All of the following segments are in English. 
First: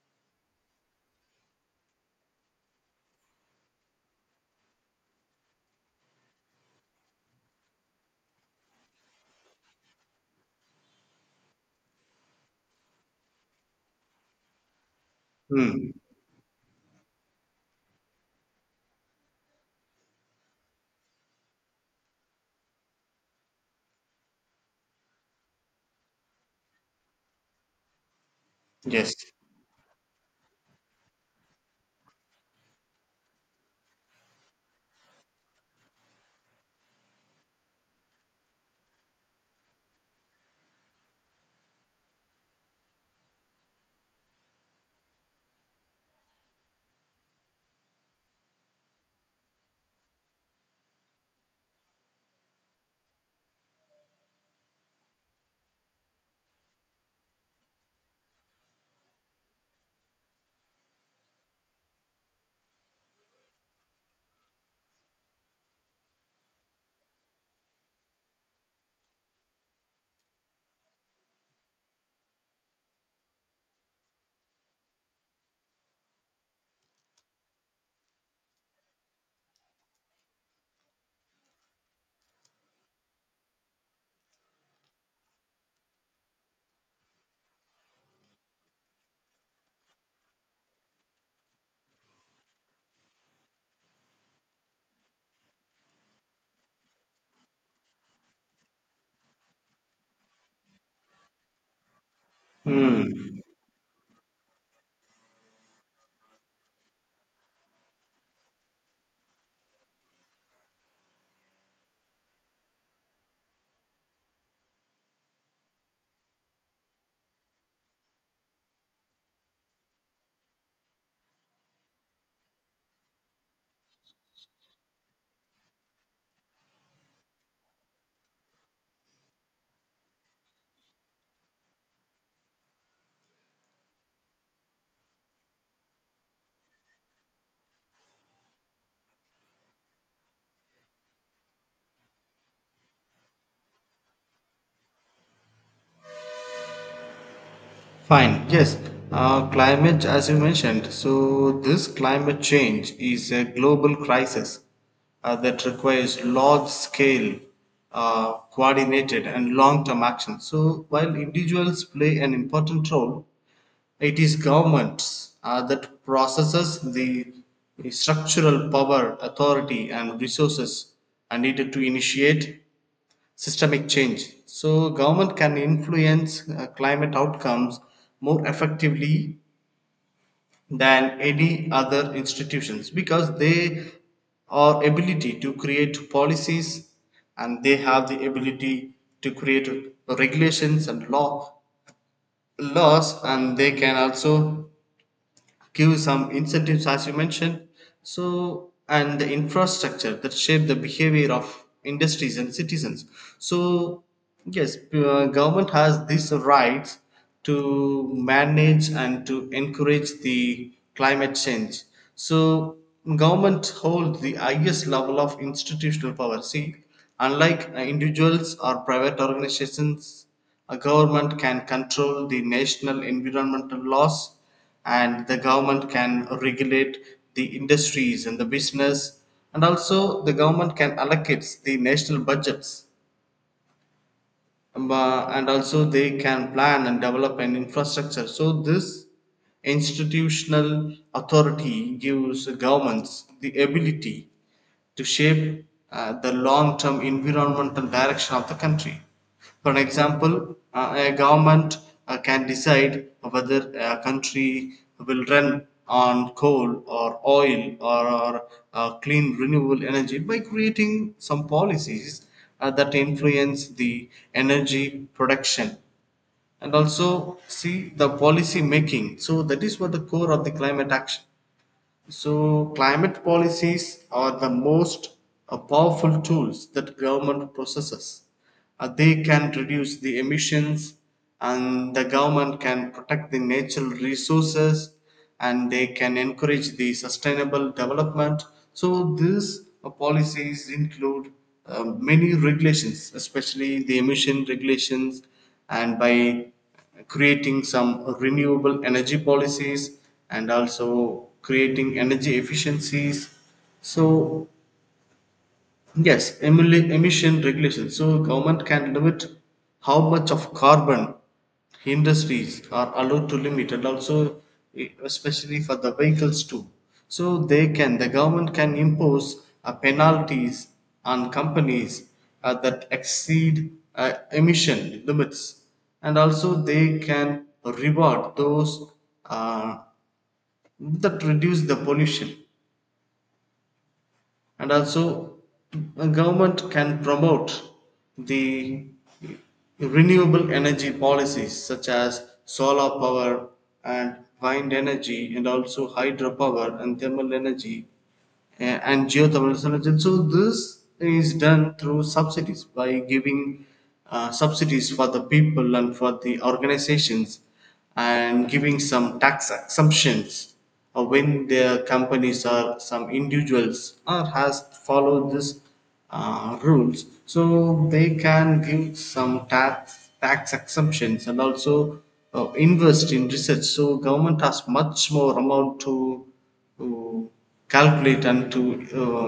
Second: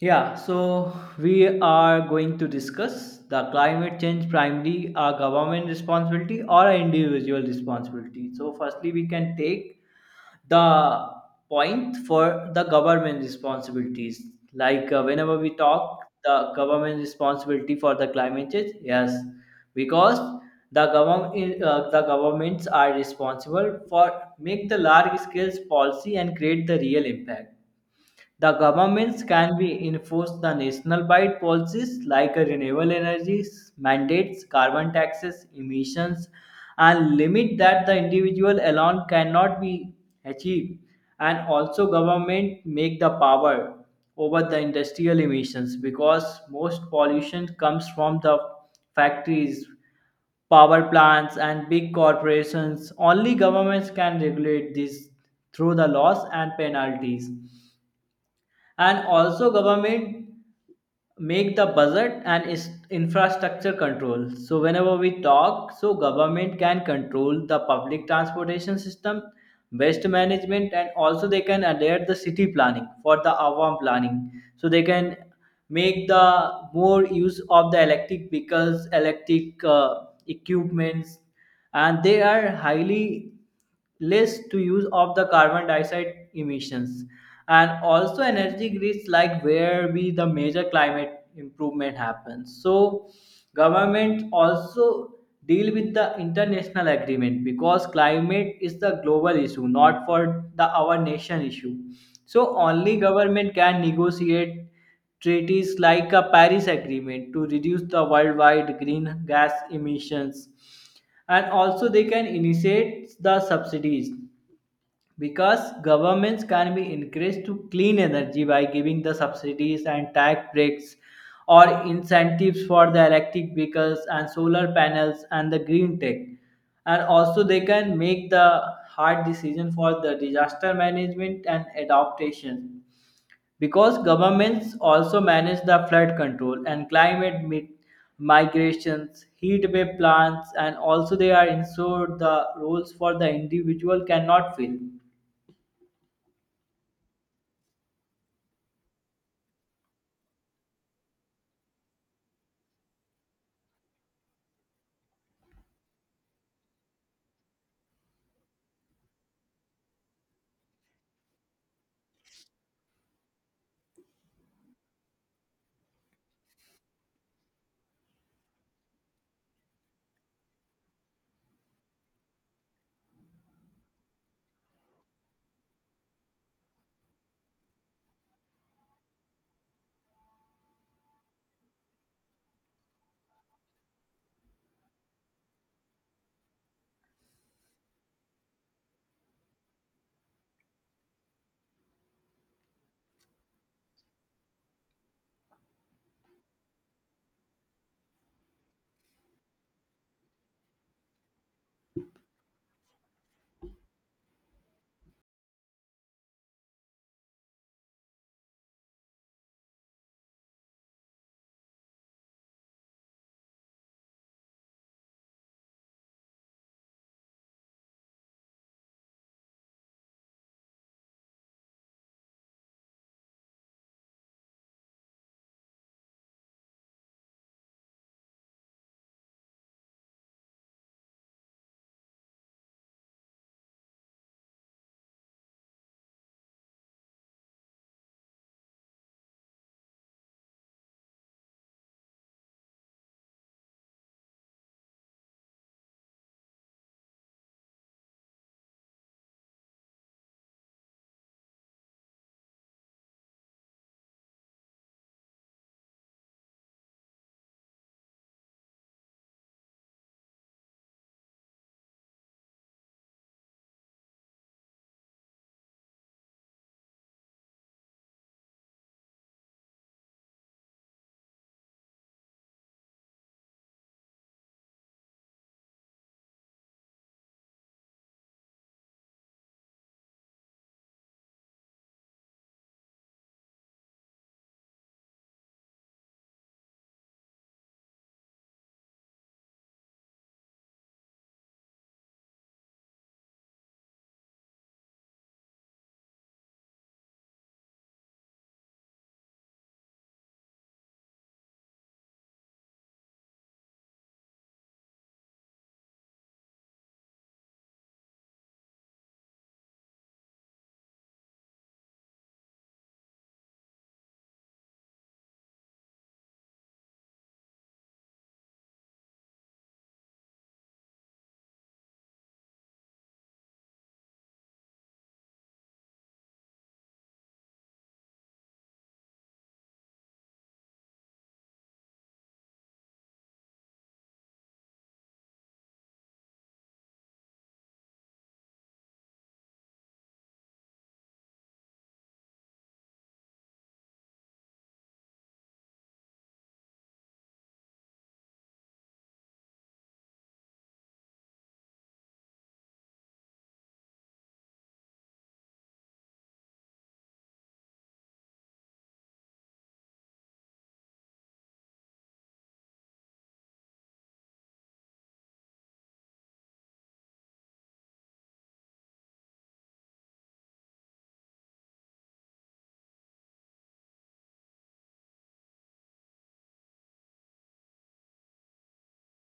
Yeah, so we are going to discuss the climate change primarily a government responsibility or a individual responsibility. So, firstly, we can take the point for the government responsibilities. Like whenever we Hmm. talk the government responsibility for the climate change, yes, because the government the governments are responsible for make the large scale policy and create the real impact. The Yes. governments can be enforce the national-wide policies like renewable energy mandates, carbon taxes, emissions, and limit that the individual alone cannot be achieved. And also, government make the power over the industrial emissions because most pollution comes from the factories, power plants, and big corporations. Only governments can regulate this through the laws and penalties, and also government make the budget and infrastructure control. So whenever we talk, so government can control the public transportation system, waste management, and also they can adhere the city planning for the avam planning, so they can make the more use of the electric vehicles, electric equipments, and they are highly less to use of the carbon dioxide emissions and also energy grids, like where be the major climate improvement happens. So government also deal with the international agreement because climate is the global issue, not for the our nation issue. So only Hmm. government can negotiate treaties like a Paris agreement to reduce the worldwide green gas emissions. And also they can initiate the subsidies because governments can be encouraged to clean energy by giving the subsidies and tax breaks or incentives for the electric vehicles and solar panels and the green tech. And also they can make the hard decision for the disaster management and adaptation, because governments also manage the flood control and climate migrations, heat wave plans, and also they are ensured the roles for the individual cannot fill. Fine. Yes. Climate, as you mentioned, so this climate change is a global crisis that requires large-scale, coordinated, and long-term action. So while individuals play an important role, it is governments that processes the structural power, authority, and resources are needed to initiate systemic change. So government can influence climate outcomes more effectively than any other institutions because they are ability to create policies, and they have the ability to create regulations and laws, and they can also give some incentives, as you mentioned, so and the infrastructure that shape the behavior of industries and citizens. So yes, government has these rights to manage and to encourage the climate change. So government holds the highest level of institutional power, see, unlike individuals or private organizations, a government can control the national environmental laws, and the government can regulate the industries and the business, and also the government can allocate the national budgets, and also they can plan and develop an infrastructure. So this institutional authority gives governments the ability to shape the long-term environmental direction of the country. For an example, a government can decide whether a country will run on coal or oil clean renewable energy by creating some policies that influence the energy production, and also see the policy making. So that is what the core of the climate action. So climate policies are the most powerful tools that government possesses. Uh, they can reduce the emissions, and the government can protect the natural resources, and they can encourage the sustainable development. So these policies include many regulations, especially the emission regulations, and by creating some renewable energy policies and also creating energy efficiencies. So yes, emission regulation. So government can limit how much of carbon industries are allowed to limit, and also eh, especially for the vehicles too. So they can, the government can impose penalties on companies that exceed emission limits, and also they can reward those uh, that reduce the pollution. And also, government can promote the renewable energy policies such as solar power and wind energy and also hydropower and thermal energy and geothermal solution. So this is done through subsidies by giving subsidies for the people and for the organizations, and giving some tax exemptions when their companies or some individuals or has followed this rules, so they can give some tax exemptions. And also, invest in research. So government has much more amount to calculate and to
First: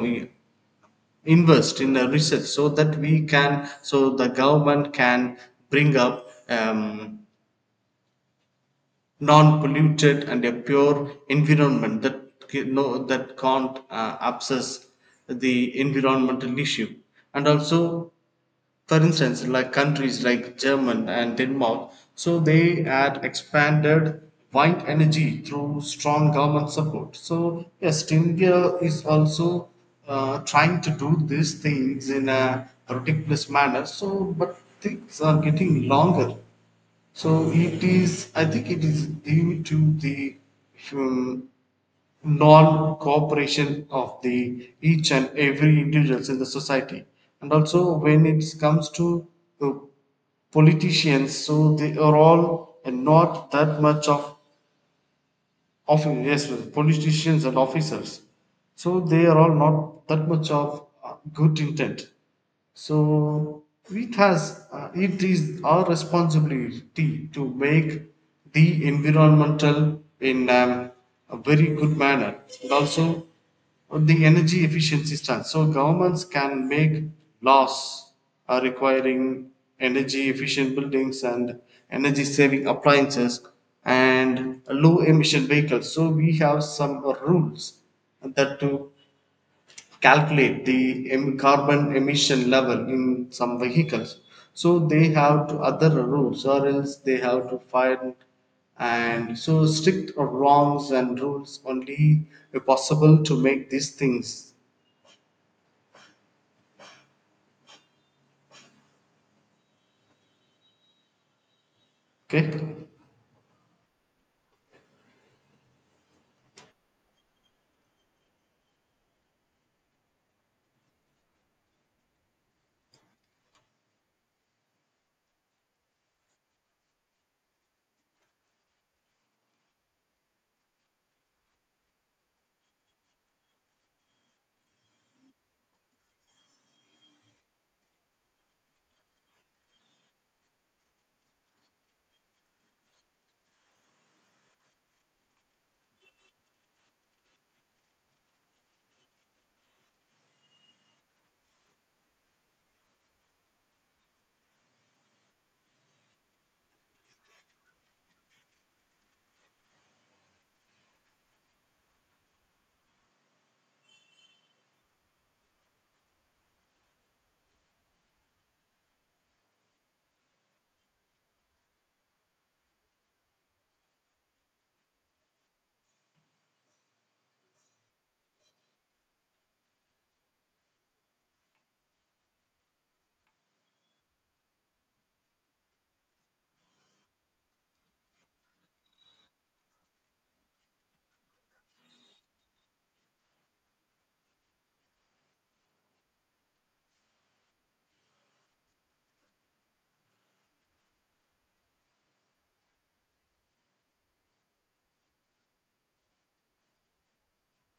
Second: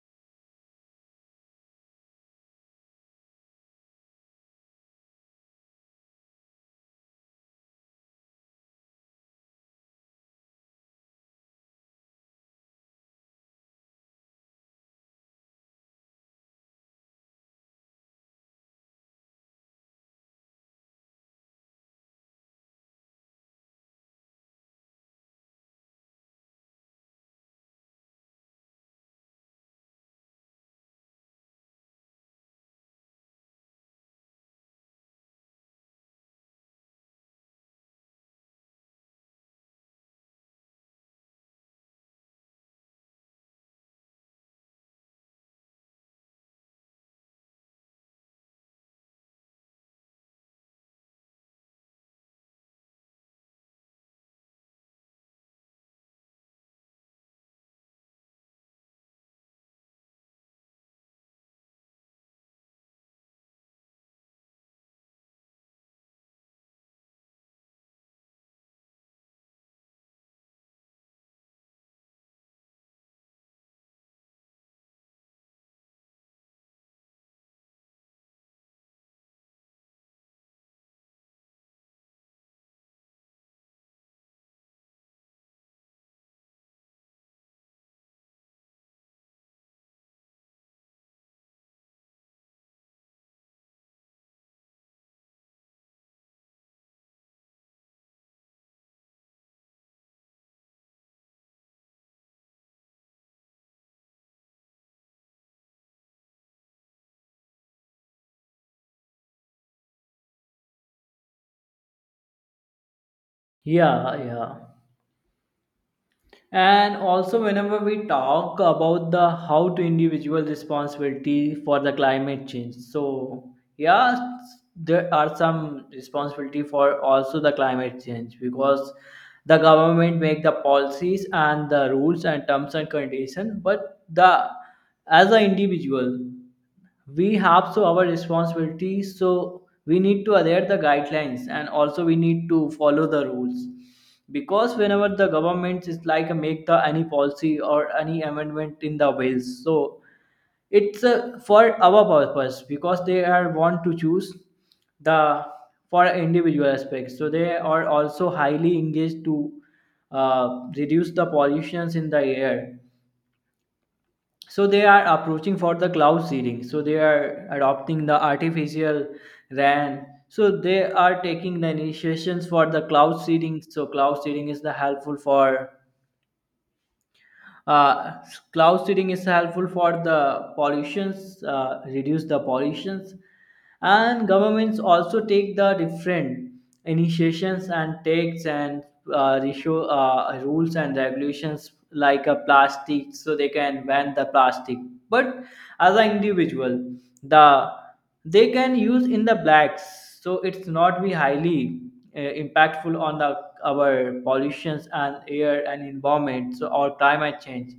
invest in the research, so that we can, so the government can bring up non-polluted and a pure environment that that can't obsess the environmental issue. And also, for instance, like countries like German and Denmark, so they had expanded wind energy through strong government support. So yes, India is also trying to do these things in a ridiculous manner. So, but things are getting longer. So it is, I think, it is due to the um, non-cooperation of the each and every individuals in the society. And also, when it comes to uh, politicians, so they are all and not that much of often, yes, politicians and officers, so they are all not that much of good intent. So it has it is our responsibility to make the environmental in a very good manner. And also, on the energy efficiency stance. So governments can make laws requiring energy efficient buildings and energy saving appliances and low emission vehicles. So we have some rules that to calculate the carbon emission level in some vehicles, so they have to other rules or else they have to find. And so strict or wrongs and rules only possible to make these things okay. Yeah, yeah. And also, whenever we talk about the how to individual responsibility for the climate change, so yeah, there are some responsibility for also the climate change, because the government make the policies and the rules and terms and conditions, but the, as an individual, we have so our responsibility. So we need to adhere the guidelines and also we need to follow the rules, because whenever the government is like a make the any policy or any amendment in the bills, so it's for our purpose, because they are want to choose the for individual aspects, so they are also highly engaged to reduce the pollutions in the air. So they are approaching for the cloud seeding, so they are adopting the artificial ran. So they are taking the initiations for the cloud seeding. So cloud seeding is the helpful for uh, cloud seeding is helpful for the pollutions, reduce the pollutions. And governments also take the different initiations and takes and rules and regulations like a plastic, so they can ban the plastic. But as an individual, the, they can use in the blacks, so it's not be highly impactful on the our pollutions and air and environment, so or climate change.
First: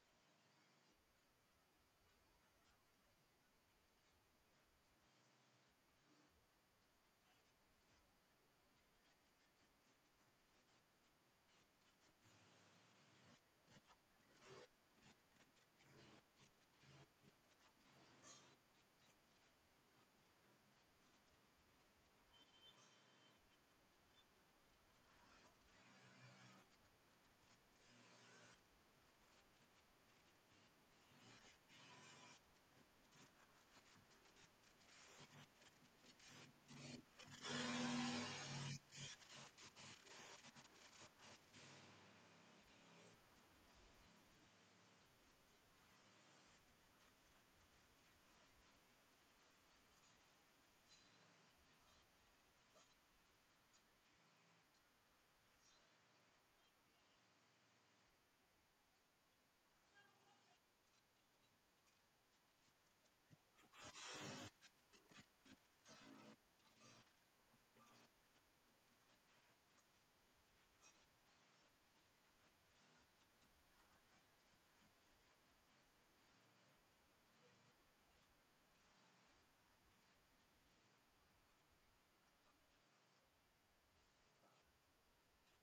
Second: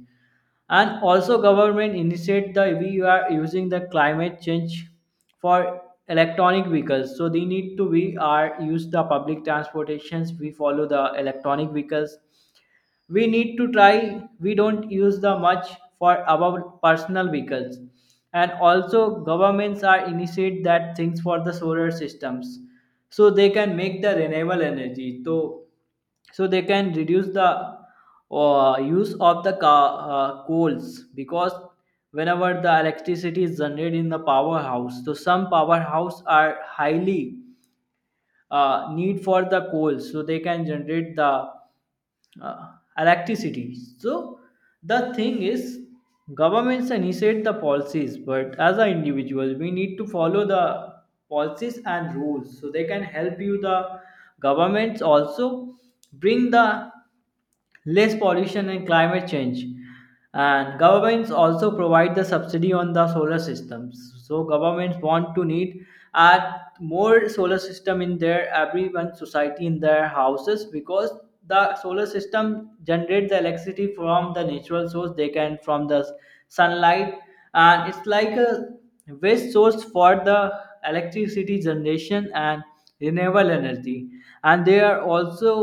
And also government initiate the we are using the climate change for electronic vehicles, so they need to, we are use the public transportations, we follow the electronic vehicles. We need to try we don't use the much for our personal vehicles. And also governments are initiate that things for the solar systems, so they can make the renewable energy, so so they can reduce the use of the coals, because whenever the electricity is generated in the powerhouse, so some powerhouse are highly need for the coal, so they can generate the uh, electricity. So the thing is, governments initiate the policies, but as an individual we need to follow the policies and rules, so they can help you the governments also bring the less pollution and climate change. And governments also provide the subsidy on the solar systems. So governments want to need add more solar system in their everyone society in their houses, because the solar system generate the electricity from the natural source, they can from the sunlight. And it's like a waste source for the electricity generation and renewable energy. And they are also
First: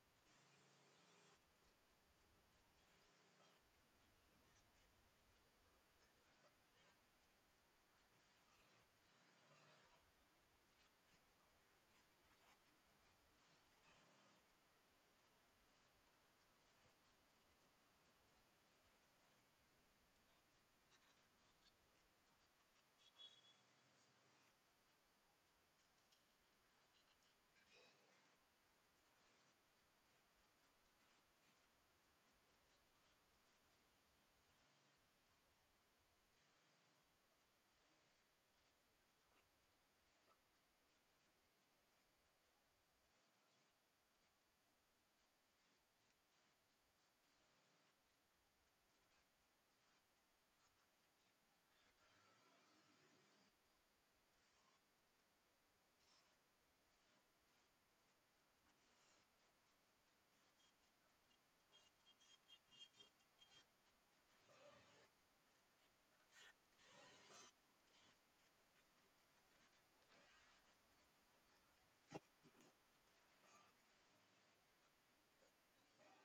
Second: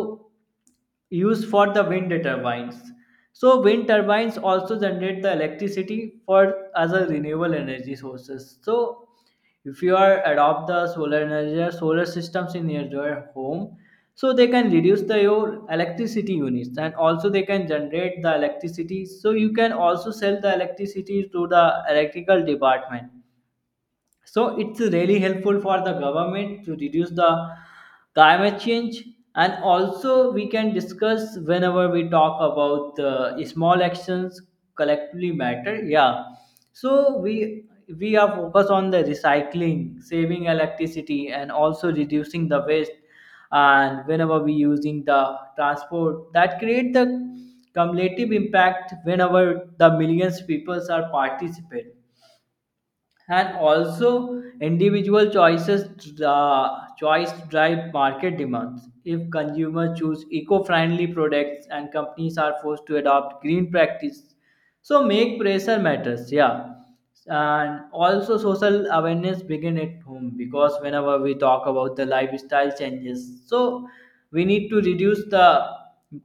used for the wind turbines. So wind turbines also generate the electricity for as a renewable energy sources. So if you are adopt the solar energy or solar systems in your home, so they can reduce the your electricity units and also they can generate the electricity. So you can also sell the electricity to the electrical department, so it's really helpful for the government to reduce the climate change. And also, we can discuss whenever we talk about small actions collectively matter. Yeah. So we are focused on the recycling, saving electricity, and also reducing the waste. And whenever we using the transport, that create the cumulative impact whenever the millions peoples are participate. And also individual choices, the choice drive market demands. If consumers choose eco-friendly products and companies are forced to adopt green practice, so make pressure matters, yeah. And also social awareness begin at home, because whenever we talk about the lifestyle changes, so we need to reduce the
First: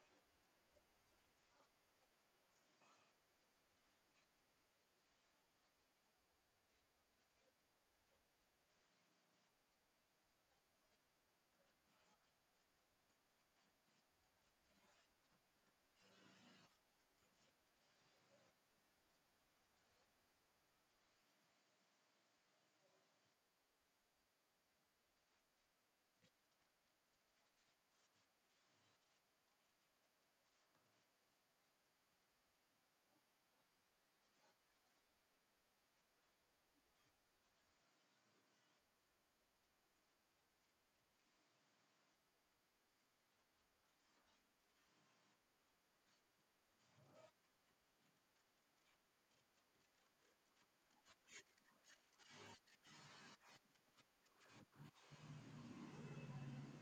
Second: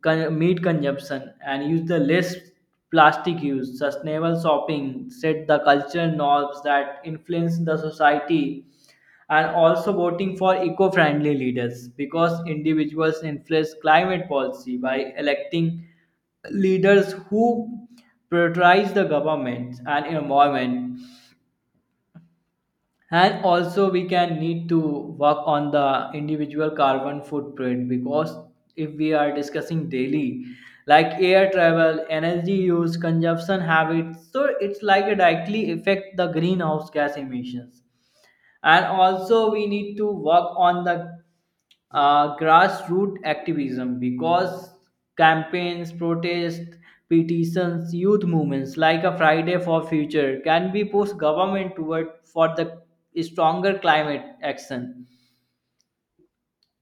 meat consumption and use the less plastic use, sustainable shopping, set the cultural norms that influence the society, and also voting for eco-friendly leaders, because individuals influence climate policy by electing leaders who prioritize the government and environment. And also we can need to work on the individual carbon footprint, because if we are discussing daily like air travel, energy use, consumption habits, so it's like a directly affect the greenhouse gas emissions. And also we need to work on the grassroots activism, because campaigns, protests, petitions, youth movements like a Friday for Future can be pushed government toward for the stronger climate action.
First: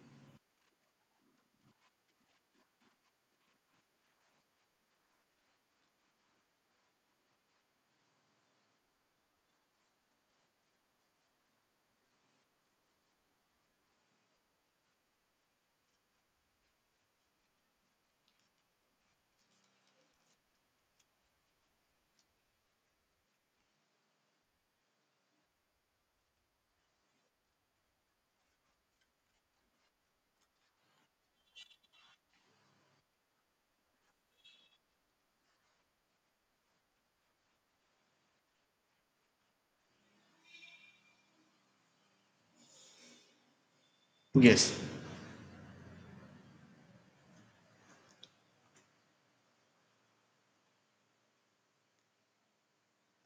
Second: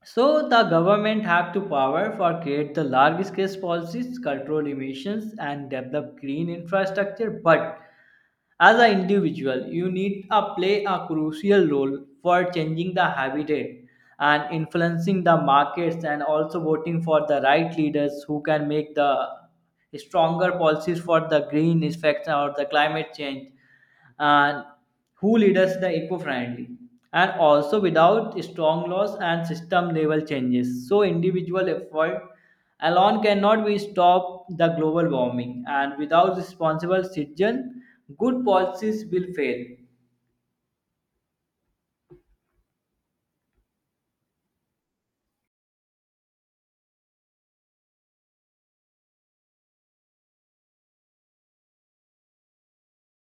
So the government have to power for create the large scale policies, control emissions, and develop green infrastructure, but as an individual, you need to play a crucial role for changing the habitat and influencing the markets and also voting for the right leaders who can make the stronger policies for the green effects or the climate change, and who leads the eco-friendly. And also without strong laws and system level changes, so individual effort alone cannot be stop the global warming, and without responsible citizen good policies will fail. Yes,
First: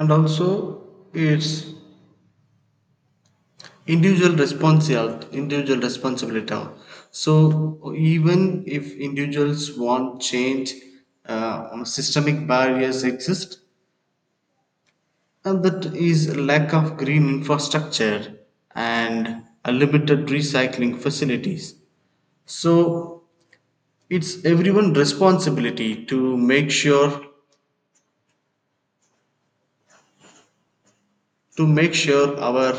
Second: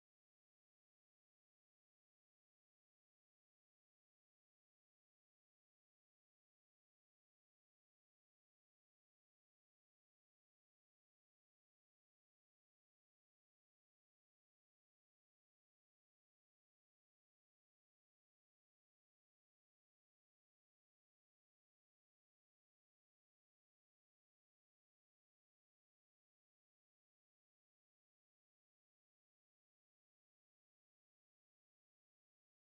and also it's individual responsibility. So even if individuals want change, systemic barriers exist. And that is lack of green infrastructure and a limited recycling facilities. So it's everyone's responsibility to make sure, our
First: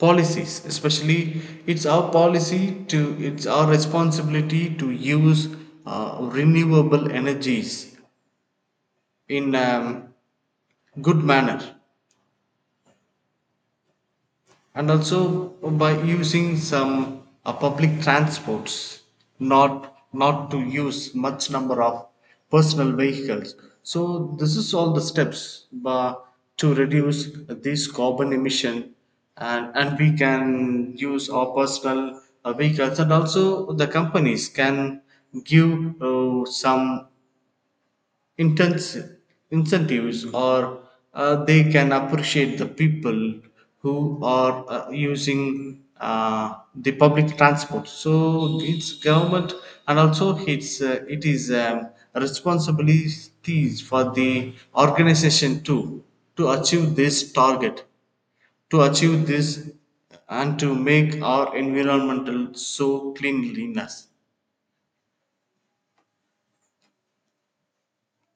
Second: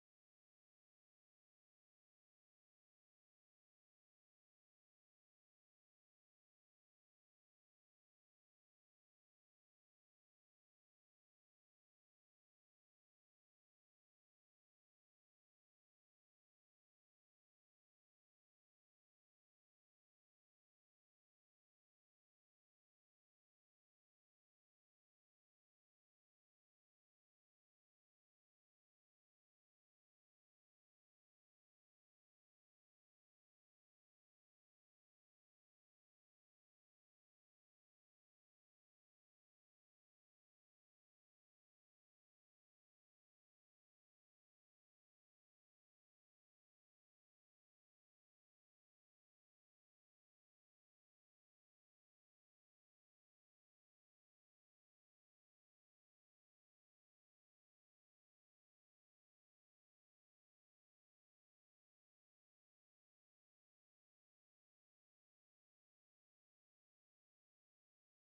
policies, especially it's our policy to, it's our responsibility to use renewable energies in good manner. And also, by using some public transports, not to use much number of personal vehicles. So this is all the steps to reduce this carbon emission. And we can use our personal vehicles. And also, the companies can give some intensi- incentives, or they can appreciate the people who are using the public transport. So it's government. And also, it's it is responsibilities for the organization too, to achieve this target, to achieve this and to make our environmental so cleanliness.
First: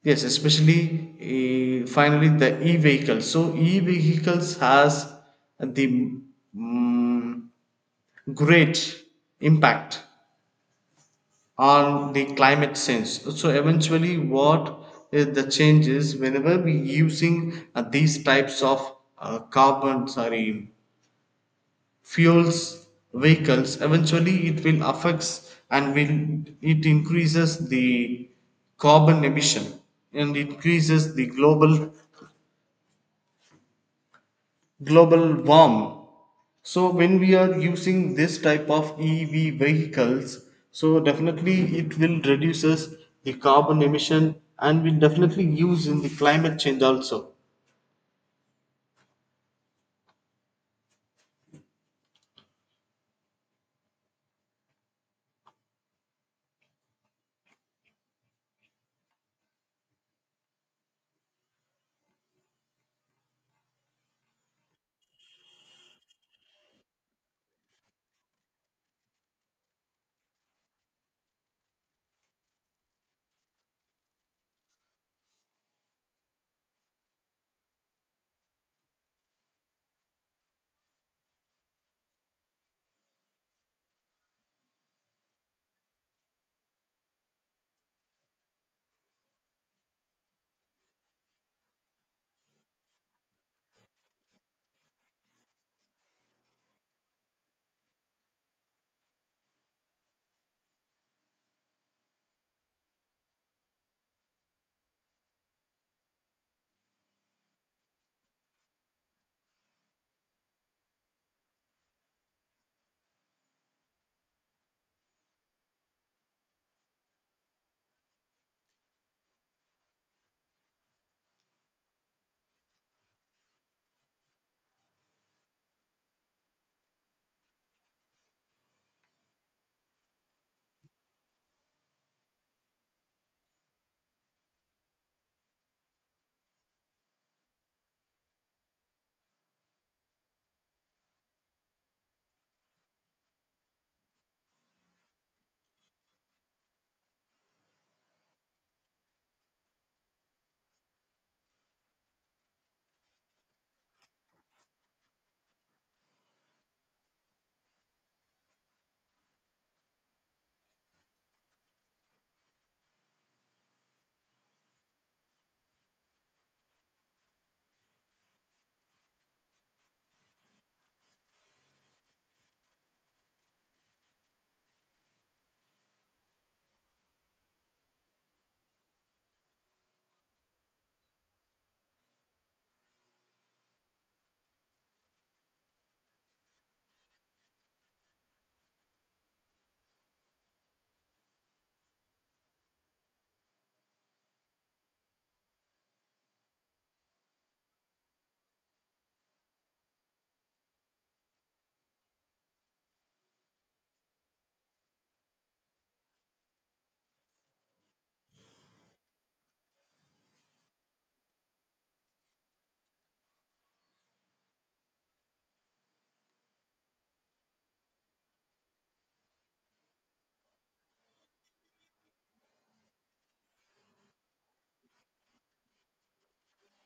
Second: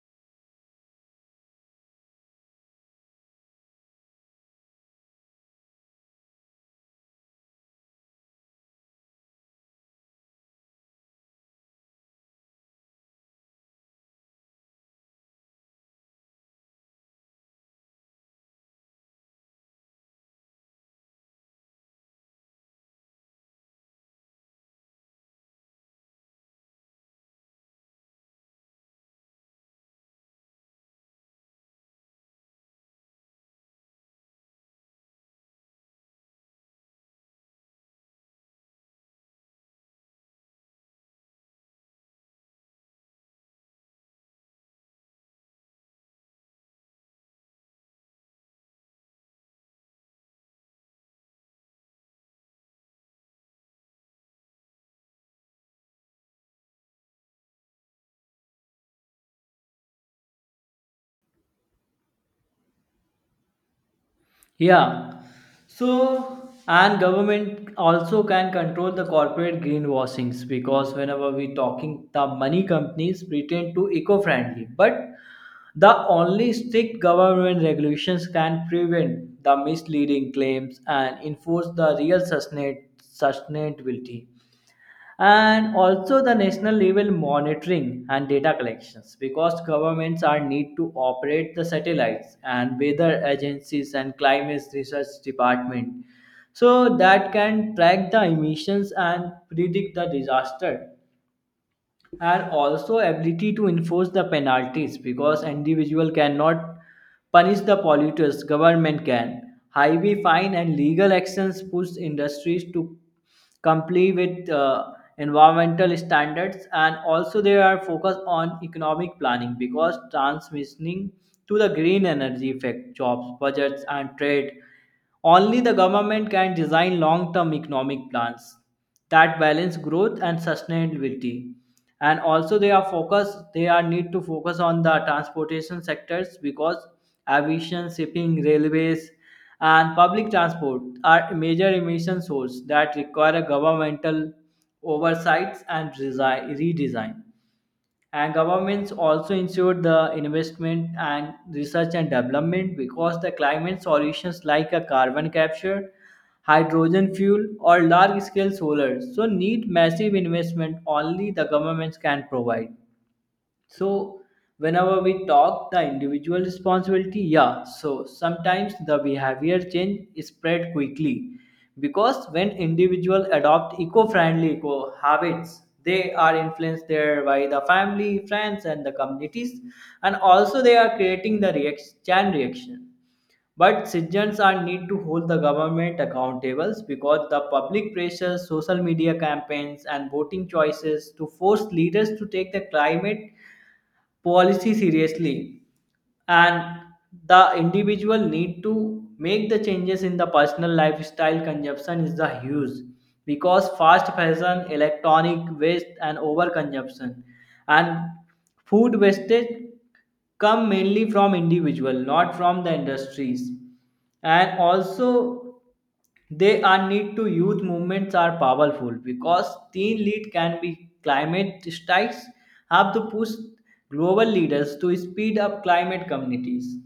Yes, especially finally the e-vehicle. So e-vehicles has the mm great impact on the climate sense. So eventually, what is the change is whenever we using these types of fuels vehicles, eventually it will affects and will it increases the carbon emission and increases the global warm. So when we are using this type of EV vehicles, so definitely it will reduces the carbon emission and will definitely use in the climate change also. Yeah. So, and government also can control the corporate greenwashings, because whenever we talking, the money companies pretend to eco-friendly, but the only strict government regulations can prevent the misleading claims and enforce the real sustainability. And also the national level monitoring and data collections, because governments are need to operate the satellites and weather agencies and climate research department, so that can track the emissions and predict the disaster. And also ability to enforce the penalties, because individual cannot punish the polluters, government can highway fine and legal actions push industries to comply with environmental standards. And also they are focused on economic planning, because transmissioning to the green energy effect jobs, budgets, and trade, only the government can design long term economic plans that balance growth and sustainability. And also they are focused, they are need to focus on the transportation sectors, because aviation, shipping, railways, and public transport are major emission source that require a governmental oversights and redesign. And governments also ensure the investment and research and development, because the climate solutions like a carbon capture, hydrogen fuel, or large scale solar so need massive investment, only the governments can provide. So whenever we talk the individual responsibility, yeah, so sometimes the behavior change is spread quickly, because when individual adopt eco-friendly eco habits, they are influenced there by the family, friends, and the communities. And also they are creating the reaction, chain reaction. But citizens are need to hold the government accountable, because the public pressures, social media campaigns, and voting choices to force leaders to take the climate policy seriously. And the individual need to make the changes in the personal lifestyle. Consumption is the huge, because fast fashion, electronic waste, and overconsumption and food wastage come mainly from individual, not from the industries. And also they are need to, youth movements are powerful, because teen lead can be climate strikes have to push global leaders to speed up climate communities.